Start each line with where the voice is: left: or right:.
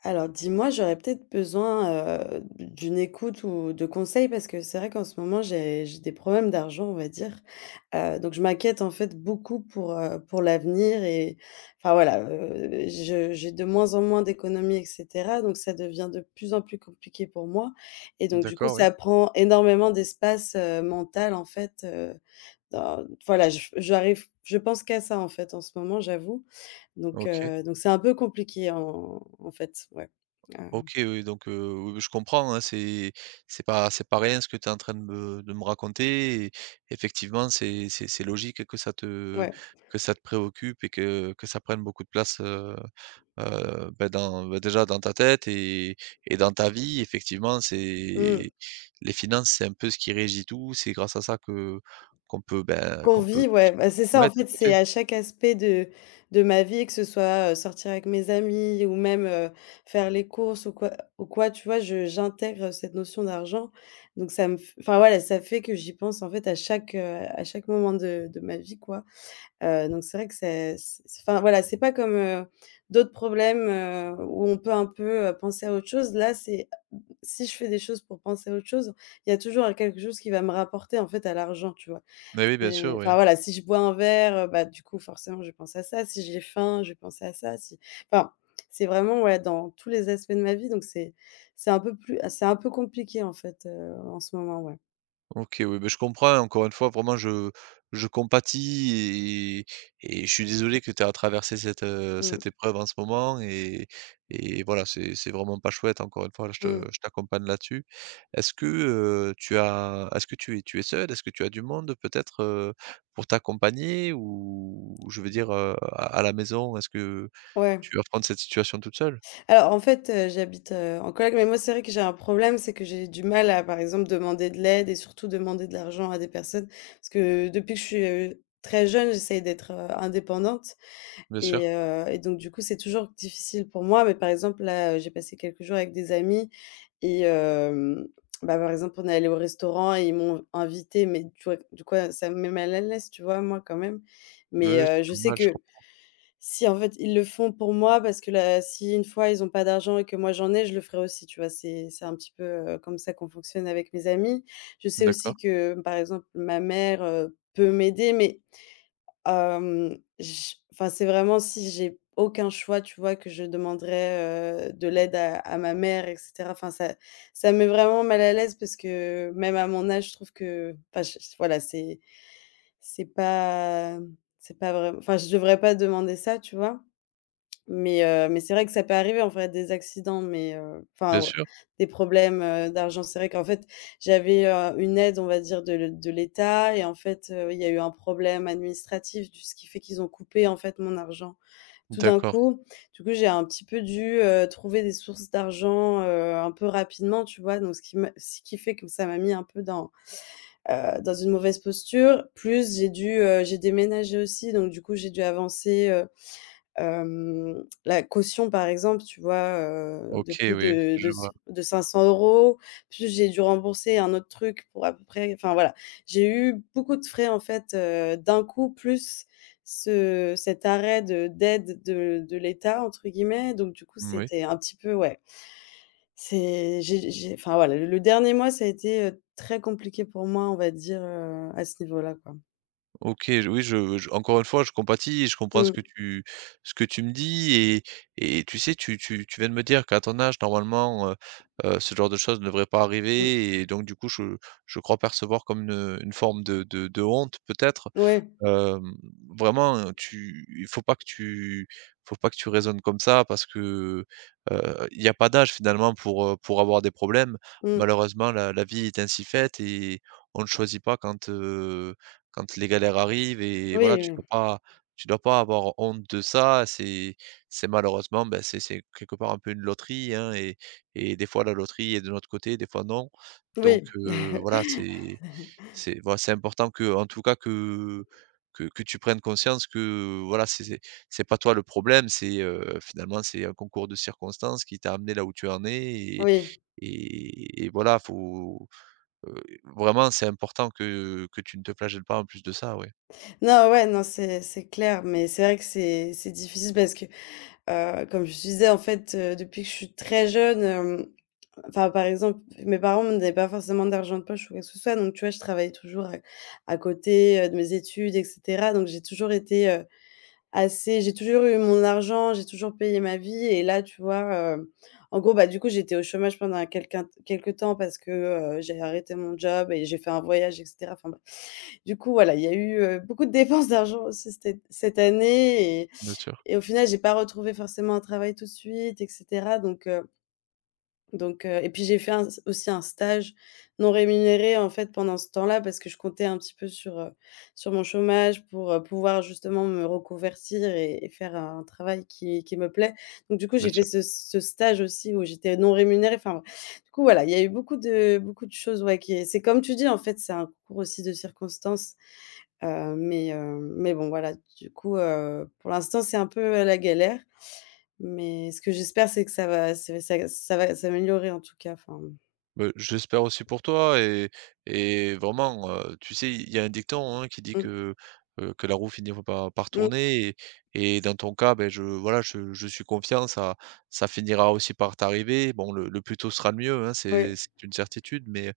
left: Alors, dis-moi, j'aurais peut-être besoin, heu, d'u d'une écoute ou de conseils, parce que c'est vrai qu'en ce moment, j'ai j'ai des problèmes d'argent, on va dire, heu, donc je m'inquiète, en fait, beaucoup pour, heu, pour l'avenir et enfin, voilà. Heu, je j'ai de moins en moins d'économies et cetera, donc ça devient de plus en plus compliqué pour moi et donc du coup,
right: D'accord, oui.
left: ça prend énormément d'espace, heu, mental, en fait, heu, dans voilà. J j'arrive je pense qu'à ça, en fait, en ce moment, j'avoue, donc
right: OK.
left: heu, donc c'est un peu compliqué, en en fait, ouais. Ah, hem.
right: OK. Oui, donc heu, oui, oui, je comprends, hein, c'est c'est pas c'est pas rien ce que tu es en train de me de me raconter et effectivement, c'est c'est c'est logique que ça te
left: Ouais.
right: que ça te préoccupe et que que ça prenne beaucoup de place, heu heu, bah, dans bah, déjà, dans ta tête et et dans ta vie, effectivement, c'est
left: Mmh.
right: les finances, c'est un peu ce qui régit tout. C'est grâce à ça que qu'on peut, bah,
left: Qu'on
right: qu'on peut
left: vit, ouais.
right: conso
left: Ben, c'est ça,
right: ouais,
left: en
right: tout
left: fait,
right: à
left: c'est
right: fait.
left: à chaque aspect de de ma vie, que ce soit, heu, sortir avec mes amis ou même, heu, faire les courses ou quoi ou quoi, tu vois? Je j'intègre cette notion d'argent, donc ça me f enfin, voilà, ça fait que j'y pense, en fait, à chaque, heu, à chaque moment de de ma vie, quoi, heu, donc c'est vrai que c'est c c enfin, voilà, c'est pas comme, heu, d'autres problèmes, heu, où on peut un peu, heu, penser à autre chose. Là, c'est, si je fais des choses pour penser à autre chose, il y a toujours un quelque chose qui va me rapporter, en fait, à l'argent, tu vois?
right: Beh, oui, bien
left: C'est
right: sûr,
left: enfin,
right: oui.
left: voilà, si je bois un verre, heu, bah, du coup, forcément, je vais penser à ça. Si j'ai faim, je vais penser à ça, si enfin, c'est, vraiment, ouais, dans tous les aspects de ma vie donc c'est c'est un peu plus ah, c'est un peu compliqué, en fait, heu, en ce moment, ouais.
right: OK oui, beh je comprends et encore une fois vraiment je je compatis et et et je suis désolé que tu aies à traverser cette, heu,
left: Mmh.
right: cette épreuve en ce moment et et voilà c'est c'est vraiment pas chouette encore une fois, hein, je te
left: Mmh.
right: je t'accompagne là-dessus. Est-ce que, heu, tu as est-ce que tu es tu es seule? Est-ce que tu as du monde, heu, peut-être, heu, pour t'accompagner? Ou ou je veux dire, heu, à à la maison est-ce que
left: Ouais.
right: tu appréhendes cette situation toute seule?
left: Alors en fait, heu, j'habite, heu, en coloc, mais moi c'est vrai que j'ai un problème, c'est que j'ai du mal à par exemple demander de l'aide et surtout demander de l'argent à des personnes. Parce que depuis que je suis, heu, très jeune, j'essaye d'être, heu, indépendante
right: Bien sûr.
left: et heu et donc du coup c'est toujours difficile pour moi. Mais par exemple là, heu, j'ai passé quelques jours avec des amis et hem, bah, par exemple on est allés au restaurant et ils m'ont v invitée, mais tu vois v du coup a ça me met mal à l'aise tu vois, moi, quand même.
right: Oui
left: Mais
right: oui
left: heu,
right: c'est
left: je sais
right: normal je
left: que,
right: comprends.
left: si en fait ils le font pour moi parce que là si 1 fois ils ont pas d'argent et que moi j'en ai, je le ferai aussi, tu vois? C'est c'est un petit peu, heu, comme ça qu'on fonctionne avec mes amis. Je sais aussi
right: D'accord.
left: que par exemple ma mère, heu, peut m'aider mais, hem, j enfin c'est vraiment si j'ai aucun choix tu vois, que je demanderai, heu, de l'aide à à ma mère et cetera. Enfin ça ça me met vraiment mal à l'aise parce que même à mon âge je trouve que enfin j j voilà c'est c'est pas, mmh, c'est pas vraim enfin je devrais pas demander ça tu vois? Mais heu, mais c'est vrai que ça peut arriver en fait des accidents, mais heu
right: Bien
left: enfin ou,
right: sûr.
left: des problèmes, heu, d'argent. C'est vrai qu'en fait j'avais, heu, une aide on va dire de l de l'état et en fait, heu, il y a eu un problème administratif du ce qui fait qu'ils ont coupé en fait mon argent tout d'un
right: D'accord.
left: coup. Du coup j'ai un petit peu dû, heu, trouver des sources d'argent, heu, un peu rapidement tu vois? Donc ce qui me ce qui fait que ça m'a mis un peu dans, heu, dans une mauvaise posture. Plus j'ai dû, heu j'ai déménagé aussi donc du coup j'ai dû avancer, heu, hem, la caution par exemple tu vois? Heu, de
right: OK
left: plus
right: oui
left: de de
right: je
left: s
right: vois.
left: de 500 €. Plus j'ai dû rembourser un autre truc pour à peu près enfin voilà. J'ai eu beaucoup de frais en fait, heu, d'un coup plus ce cet arrêt de «d'aide de de l'état» entre guillemets. Donc du coup
right: Moui.
left: c'était un petit peu ouais, c'est j'ai j'ai enfin voilà le le dernier mois ça a été, heu, très compliqué pour moi on va dire, heu, à ce niveau-là quoi.
right: OK, j oui, je j encore une fois, je compatis et je comprends ce
left: Mmh.
right: que tu ce que tu me dis et et tu sais, tu tu tu viens de me dire qu'à ton âge, normalement, heu heu, ce genre de choses ne devrait pas
left: Mmh.
right: arriver et donc du coup, je je crois percevoir comme une une forme de de de honte, peut-être.
left: Ouais.
right: Hem, vraiment, heu, tu faut pas que tu faut pas que tu raisonnes comme ça parce que, heu, il y a pas d'âge, finalement, pour, heu, pour avoir des problèmes.
left: Mmh.
right: Malheureusement, la la vie est ainsi faite et on ne choisit pas quand, heu, quand les galères arrivent et voilà
left: Oui,
right: tu
left: oui.
right: peux pas tu dois pas avoir honte de ça. C'est c'est malheureusement, bah c'est c'est, quelque part, un peu une loterie, hein et et des fois, la loterie est de notre côté, des fois, non, donc
left: Oui!
right: heu, voilà, c'est c'est voila, c'est important qu'en tout cas, que que que tu prennes conscience que, voilà, c'est c'est c'est pas toi, le problème. C'est, heu, finalement, c'est un concours de circonstances qui t'a amené là où tu en es et
left: Oui!
right: et et voilà faut, heu, vraiment, c'est important que que tu ne te flagelles pas, en plus de ça, ouais.
left: Non, ouais, non, c'est c'est clair, mais c'est vrai que c'est c'est difficile parce que, heu, comme je te disais, en fait, heu, depuis que je suis très jeune, hem, enfin, par exemple, mes parents me donnaient pas forcément d'argent de poche ou quoi que ce soit, donc tu vois, je travaillais toujours à c à côté, heu, de mes études et cetera, donc j'ai toujours été, heu, assez j'ai toujours eu mon argent. J'ai toujours payé ma vie et là, tu vois, hem, en gros, bah, du coup, j'étais au chômage pendant un quelqu'un quelque temps parce que, heu, j'ai arrêté mon job et j'ai fait un voyage et cetera. Enfin, bref. Du coup, voilà, il y a eu, heu, beaucoup de dépenses d'argent, aussi cet cette année et
right: Bien sûr.
left: et au final, j'ai pas retrouvé forcément un travail tout de suite et cetera donc heu donc heu, et puis, j'ai fait un s aussi, un stage non rémunéré, en fait, pendant ce temps-là parce que je comptais un petit peu sur, heu, sur mon chômage pour, heu, pouvoir justement me reconvertir et et faire un travail qui qui me plaît, donc du coup,
right: Bien
left: j'ai fait
right: sûr.
left: ce c ce stage aussi où j'étais non rémunérée. Enfin, du coup, voilà, il y a eu beaucoup de beaucoup de choses, ouais, qui est c'est comme tu dis, en fait, c'est un concours aussi de circonstances, heu, mais hem, mais bon, voilà, du coup, heu, pour l'instant, c'est un peu, heu, la galère, mais ce que j'espère c'est que ça va ça va s'aggr ça va s'améliorer, en tout cas, enfin, bon.
right: Beh, j'espère aussi pour toi et et vraiment, heu, tu sais, il y a un dicton, hein, qui dit
left: Mmh.
right: que, heu, que la roue finit v par par
left: Mmh.
right: tourner et et dans ton cas, beh, je, voilà, je je suis confiant, ça ça finira aussi par t'arriver. Bon, le le plus tôt sera le mieux, hein,
left: Ouais.
right: c'est c'est une certitude, mais,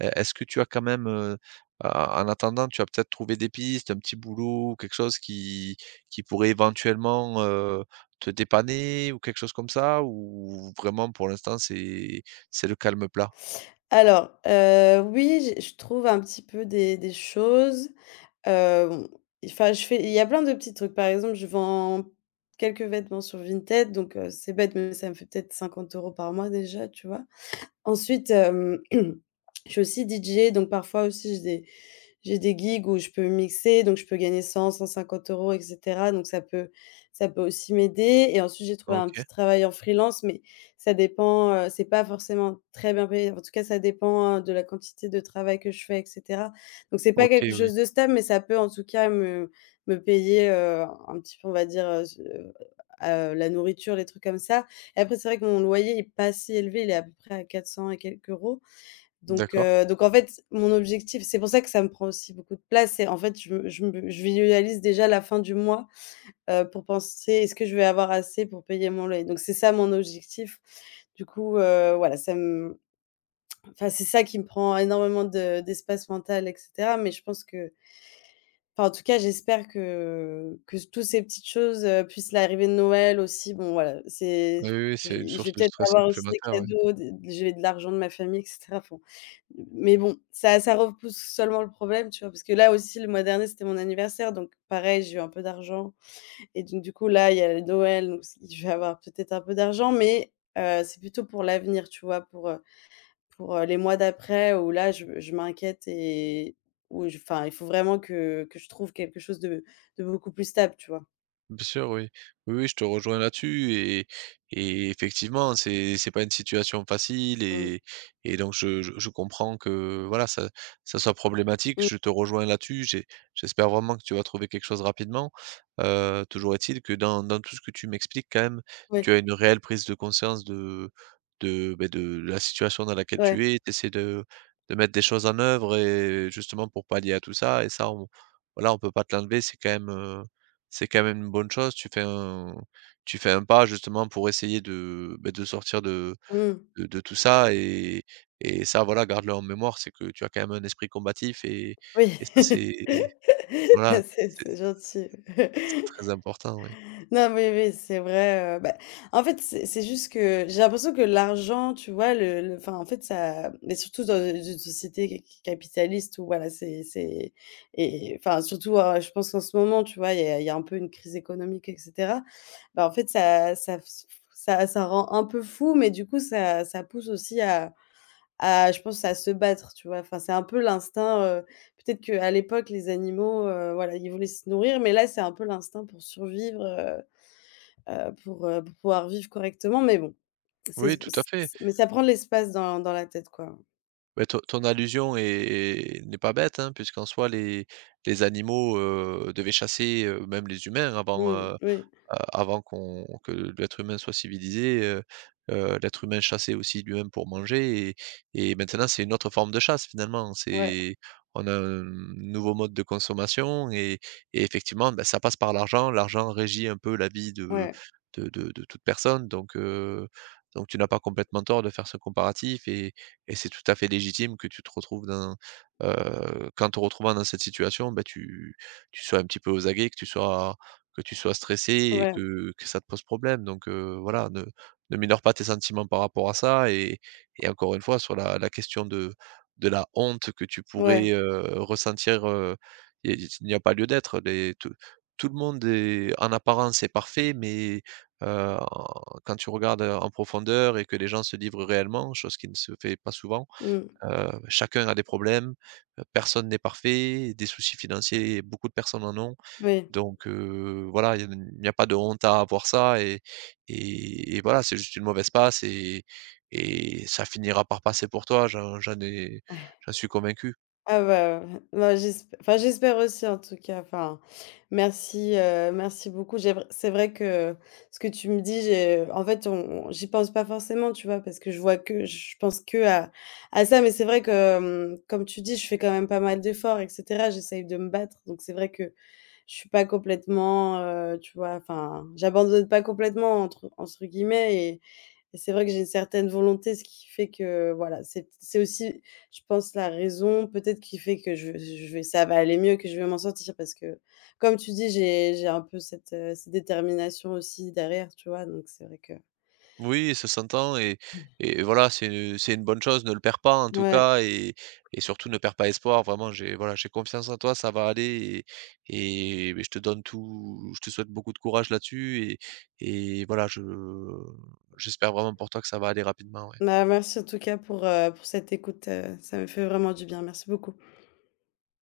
right: est est-ce que tu as quand même, heu heu, en en attendant, tu as peut-être trouvé des pistes, un petit boulot, quelque chose, qui qui pourrait éventuellement, heu, te dépanner, ou quelque chose comme ça? Ou vraiment, pour l'instant, c'est c'est le calme plat?
left: Alors, heu, oui, j'ai je trouve un petit peu des des choses. Heu, enfin, je fais il y a plein de petits trucs. Par exemple, je vends quelques vêtements sur Vinted, donc heu, c'est bête, mais ça me fait peut-être 50 euros par mois déjà, tu vois? Ensuite, hem, je suis aussi DJ, donc parfois aussi, j'ai des j'ai des gigs, où je peux mixer, donc je peux gagner 100-150 euros, et cetera. Donc ça peut ça peut aussi m'aider, et ensuite, j'ai trouvé un
right: OK.
left: petit travail en freelance, mais ça dépend, heu, c'est pas forcément très bien payé. En tout cas, ça dépend, heu, de la quantité de travail que je fais, et cetera. Donc, c'est pas quelque
right: OK,
left: chose
right: oui.
left: de stable, mais ça peut en tout cas me me payer, heu, un petit peu, on va dire, heu, ce heu, la nourriture, les trucs comme ça. Et après, c'est vrai que mon loyer est pas si élevé, il est à peu près à 400 et quelques euros. Donc
right: D'accord.
left: heu, donc en fait, mon objectif c'est pour ça que ça me prend aussi beaucoup de place, c'est en fait, je me je me je visualise déjà la fin du mois, heu, pour penser, est-ce que je vais avoir assez pour payer mon loyer? Donc, c'est ça, mon objectif. Du coup, heu, voilà, ça m enfin, c'est ça qui me prend énormément de d'espace mental, et cetera. Mais je pense que enfin, en tout cas, j'espère que que tous ces petites choses, heu, plus l'arrivée de Noël aussi. Bon voilà, c'est
right: Oui, oui, oui,
left: je
right: c'est une
left: je vais
right: source de
left: peut-être
right: stress
left: avoir aussi des
right: supplémentaire, ouais.
left: cadeaux, des des j'ai de l'argent de ma famille, et cetera. Enfin, mais bon, ça ça repousse seulement le problème, tu vois? Parce que là aussi, le mois dernier, c'était mon anniversaire, donc pareil, j'ai eu un peu d'argent. Et donc, du coup, là, il y a, heu, Noël, donc je vais avoir peut-être un peu d'argent, mais, heu, c'est plutôt pour l'avenir, tu vois? Pour, heu pour, heu, les mois d'après, où là, je je m'inquiète et où, je enfin, il faut vraiment que que je trouve quelque chose de de beaucoup plus stable, tu vois?
right: Bien sûr, oui. Oui, oui, je te rejoins là-dessus et et et effectivement, hein, c'est c'est pas une situation facile
left: Mmh.
right: et et donc je je je comprends que, voilà, ça ça soit problématique.
left: Mmh.
right: Je te rejoins là-dessus. J'ai j'espère vraiment que tu vas trouver quelque chose rapidement. Heu, toujours est-il que, dans dans tout ce que tu m'expliques, quand même, tu
left: Ouais.
right: as une réelle prise de conscience de de, beh, de la situation dans laquelle
left: Ouais.
right: tu es tu essaies de de mettre des choses en œuvre et justement, pour pallier à tout ça et ça, on voilà, on peut pas te l'enlever. C'est quand même, heu, c'est quand même une bonne chose. Tu fais un tu fais un pas, justement, pour essayer de, beh, de sortir de
left: Mmh.
right: de de tout ça, et et ça, voilà, garde le en mémoire. C'est que tu as quand même un esprit combatif et
left: Oui.
right: et ça, c'est voilà,
left: Ah c'est
right: c'est
left: c'est gentil.
right: c'est très important, ouais.
left: Non, mais oui, c'est vrai, heu bah, en fait, c'est c'est juste que j'ai l'impression que l'argent, tu vois, le le, enfin, en fait, ça mais surtout dans, heu, z une société c c capitaliste, où voilà, c'est c'est et et enfin, surtout, à je pense qu'en ce moment, tu vois, il y a il y a un peu une crise économique, et cetera. Bah, en fait, ça ça [unintelligible] ça ça rend un peu fou, mais du coup, ça ça pousse aussi à à je pense, à se battre, tu vois? Enfin, c'est un peu l'instinct. Heu, peut-être qu'à l'époque, les animaux, heu, voilà, ils voulaient se nourrir, mais là, c'est un peu l'instinct pour survivre, heu heu, pour, heu, pour pouvoir vivre correctement. Mais bon, c'est
right: Oui, tout à fait.
left: mais ça prend de l'espace dans dans la tête, quoi.
right: Beh, ton ton allusion est est n'est pas bête, hein, puisqu'en soi, les les animaux, heu, devaient chasser. Heu, même les humains, avant,
left: Mmh,
right: heu heu,
left: oui.
right: avant qu'on que l'être humain soit civilisé, heu heu, l'être humain chassait aussi lui-même pour manger. Et et maintenant, c'est une autre forme de chasse, finalement.
left: Ouais.
right: C'est on a un nouveau mode de consommation et et effectivement, bah, ça passe par l'argent. L'argent régit un peu la vie de
left: Ouais.
right: de de de toute personne, donc heu, donc tu n'as pas complètement tort de faire ce comparatif. Et et c'est tout à fait légitime que tu te retrouves dans heu, qu'en te retrouvant dans cette situation, beh, tu tu sois un petit peu aux aguets, que tu sois que tu sois stressée et
left: Ouais, mmh.
right: que que ça te pose problème. Donc heu, voilà, ne ne mineure pas tes sentiments par rapport à ça. Et et encore une fois, sur la la question de de la honte que tu pourrais,
left: Ouais.
right: heu, ressentir, heu, il y a i il n'y a pas lieu d'être. Les tout tout le monde est, en apparence est parfait, mais, heu, en quand tu regardes, heu, en profondeur, et que les gens se livrent réellement, chose qui ne se fait pas souvent
left: Mmh.
right: heu, chacun a des problèmes, heu, personne n'est parfait. Des soucis financiers, beaucoup de personnes en ont.
left: Moui.
right: Donc heu, voilà, il y a ne il n'y a pas de honte à avoir ça et et et voilà, c'est juste une mauvaise passe et et ça finira par passer pour toi, j'en j'en ai j'en suis convaincu.
left: Ah bah, heu, moi j'esp enfin j'espère aussi, en tout cas. Enfin, merci, heu, merci beaucoup. J'ai vr c'est vrai que ce que tu me dis, j'ai en fait, on on, j'y pense pas forcément, tu vois, parce que je vois que je pense qu'à à ça. Mais c'est vrai que, mmh, comme tu dis, je fais quand même pas mal d'efforts, et cetera. J'essaye de me battre. Donc c'est vrai que je suis pas complètement, heu, tu vois? Enfin, «j'abandonne pas complètement», entre entre guillemets et et c'est vrai que j'ai une certaine volonté, ce qui fait que, voilà, c'est t c'est aussi, je pense, la raison peut-être qui fait que je vais, z je vais ça va aller mieux, que je vais m'en sortir. Parce que, comme tu dis, j'ai j'ai un peu cette, heu, cette détermination aussi derrière, tu vois, donc c'est vrai que
right: Oui, ça s'entend et et voilà, c'est, heu, c'est une bonne chose. Ne le perds pas, en tout
left: Mouais.
right: cas et et surtout, ne perds pas espoir. Vraiment, j'ai voilà, j'ai confiance en toi, ça va aller et et beh, je te donne tout je te souhaite beaucoup de courage, là-dessus et et voilà, je j'espère vraiment pour toi que ça va aller rapidement, ouais.
left: Ma merci, en tout cas, pour, heu, pour cette écoute, heu, ça me fait vraiment du bien, merci beaucoup.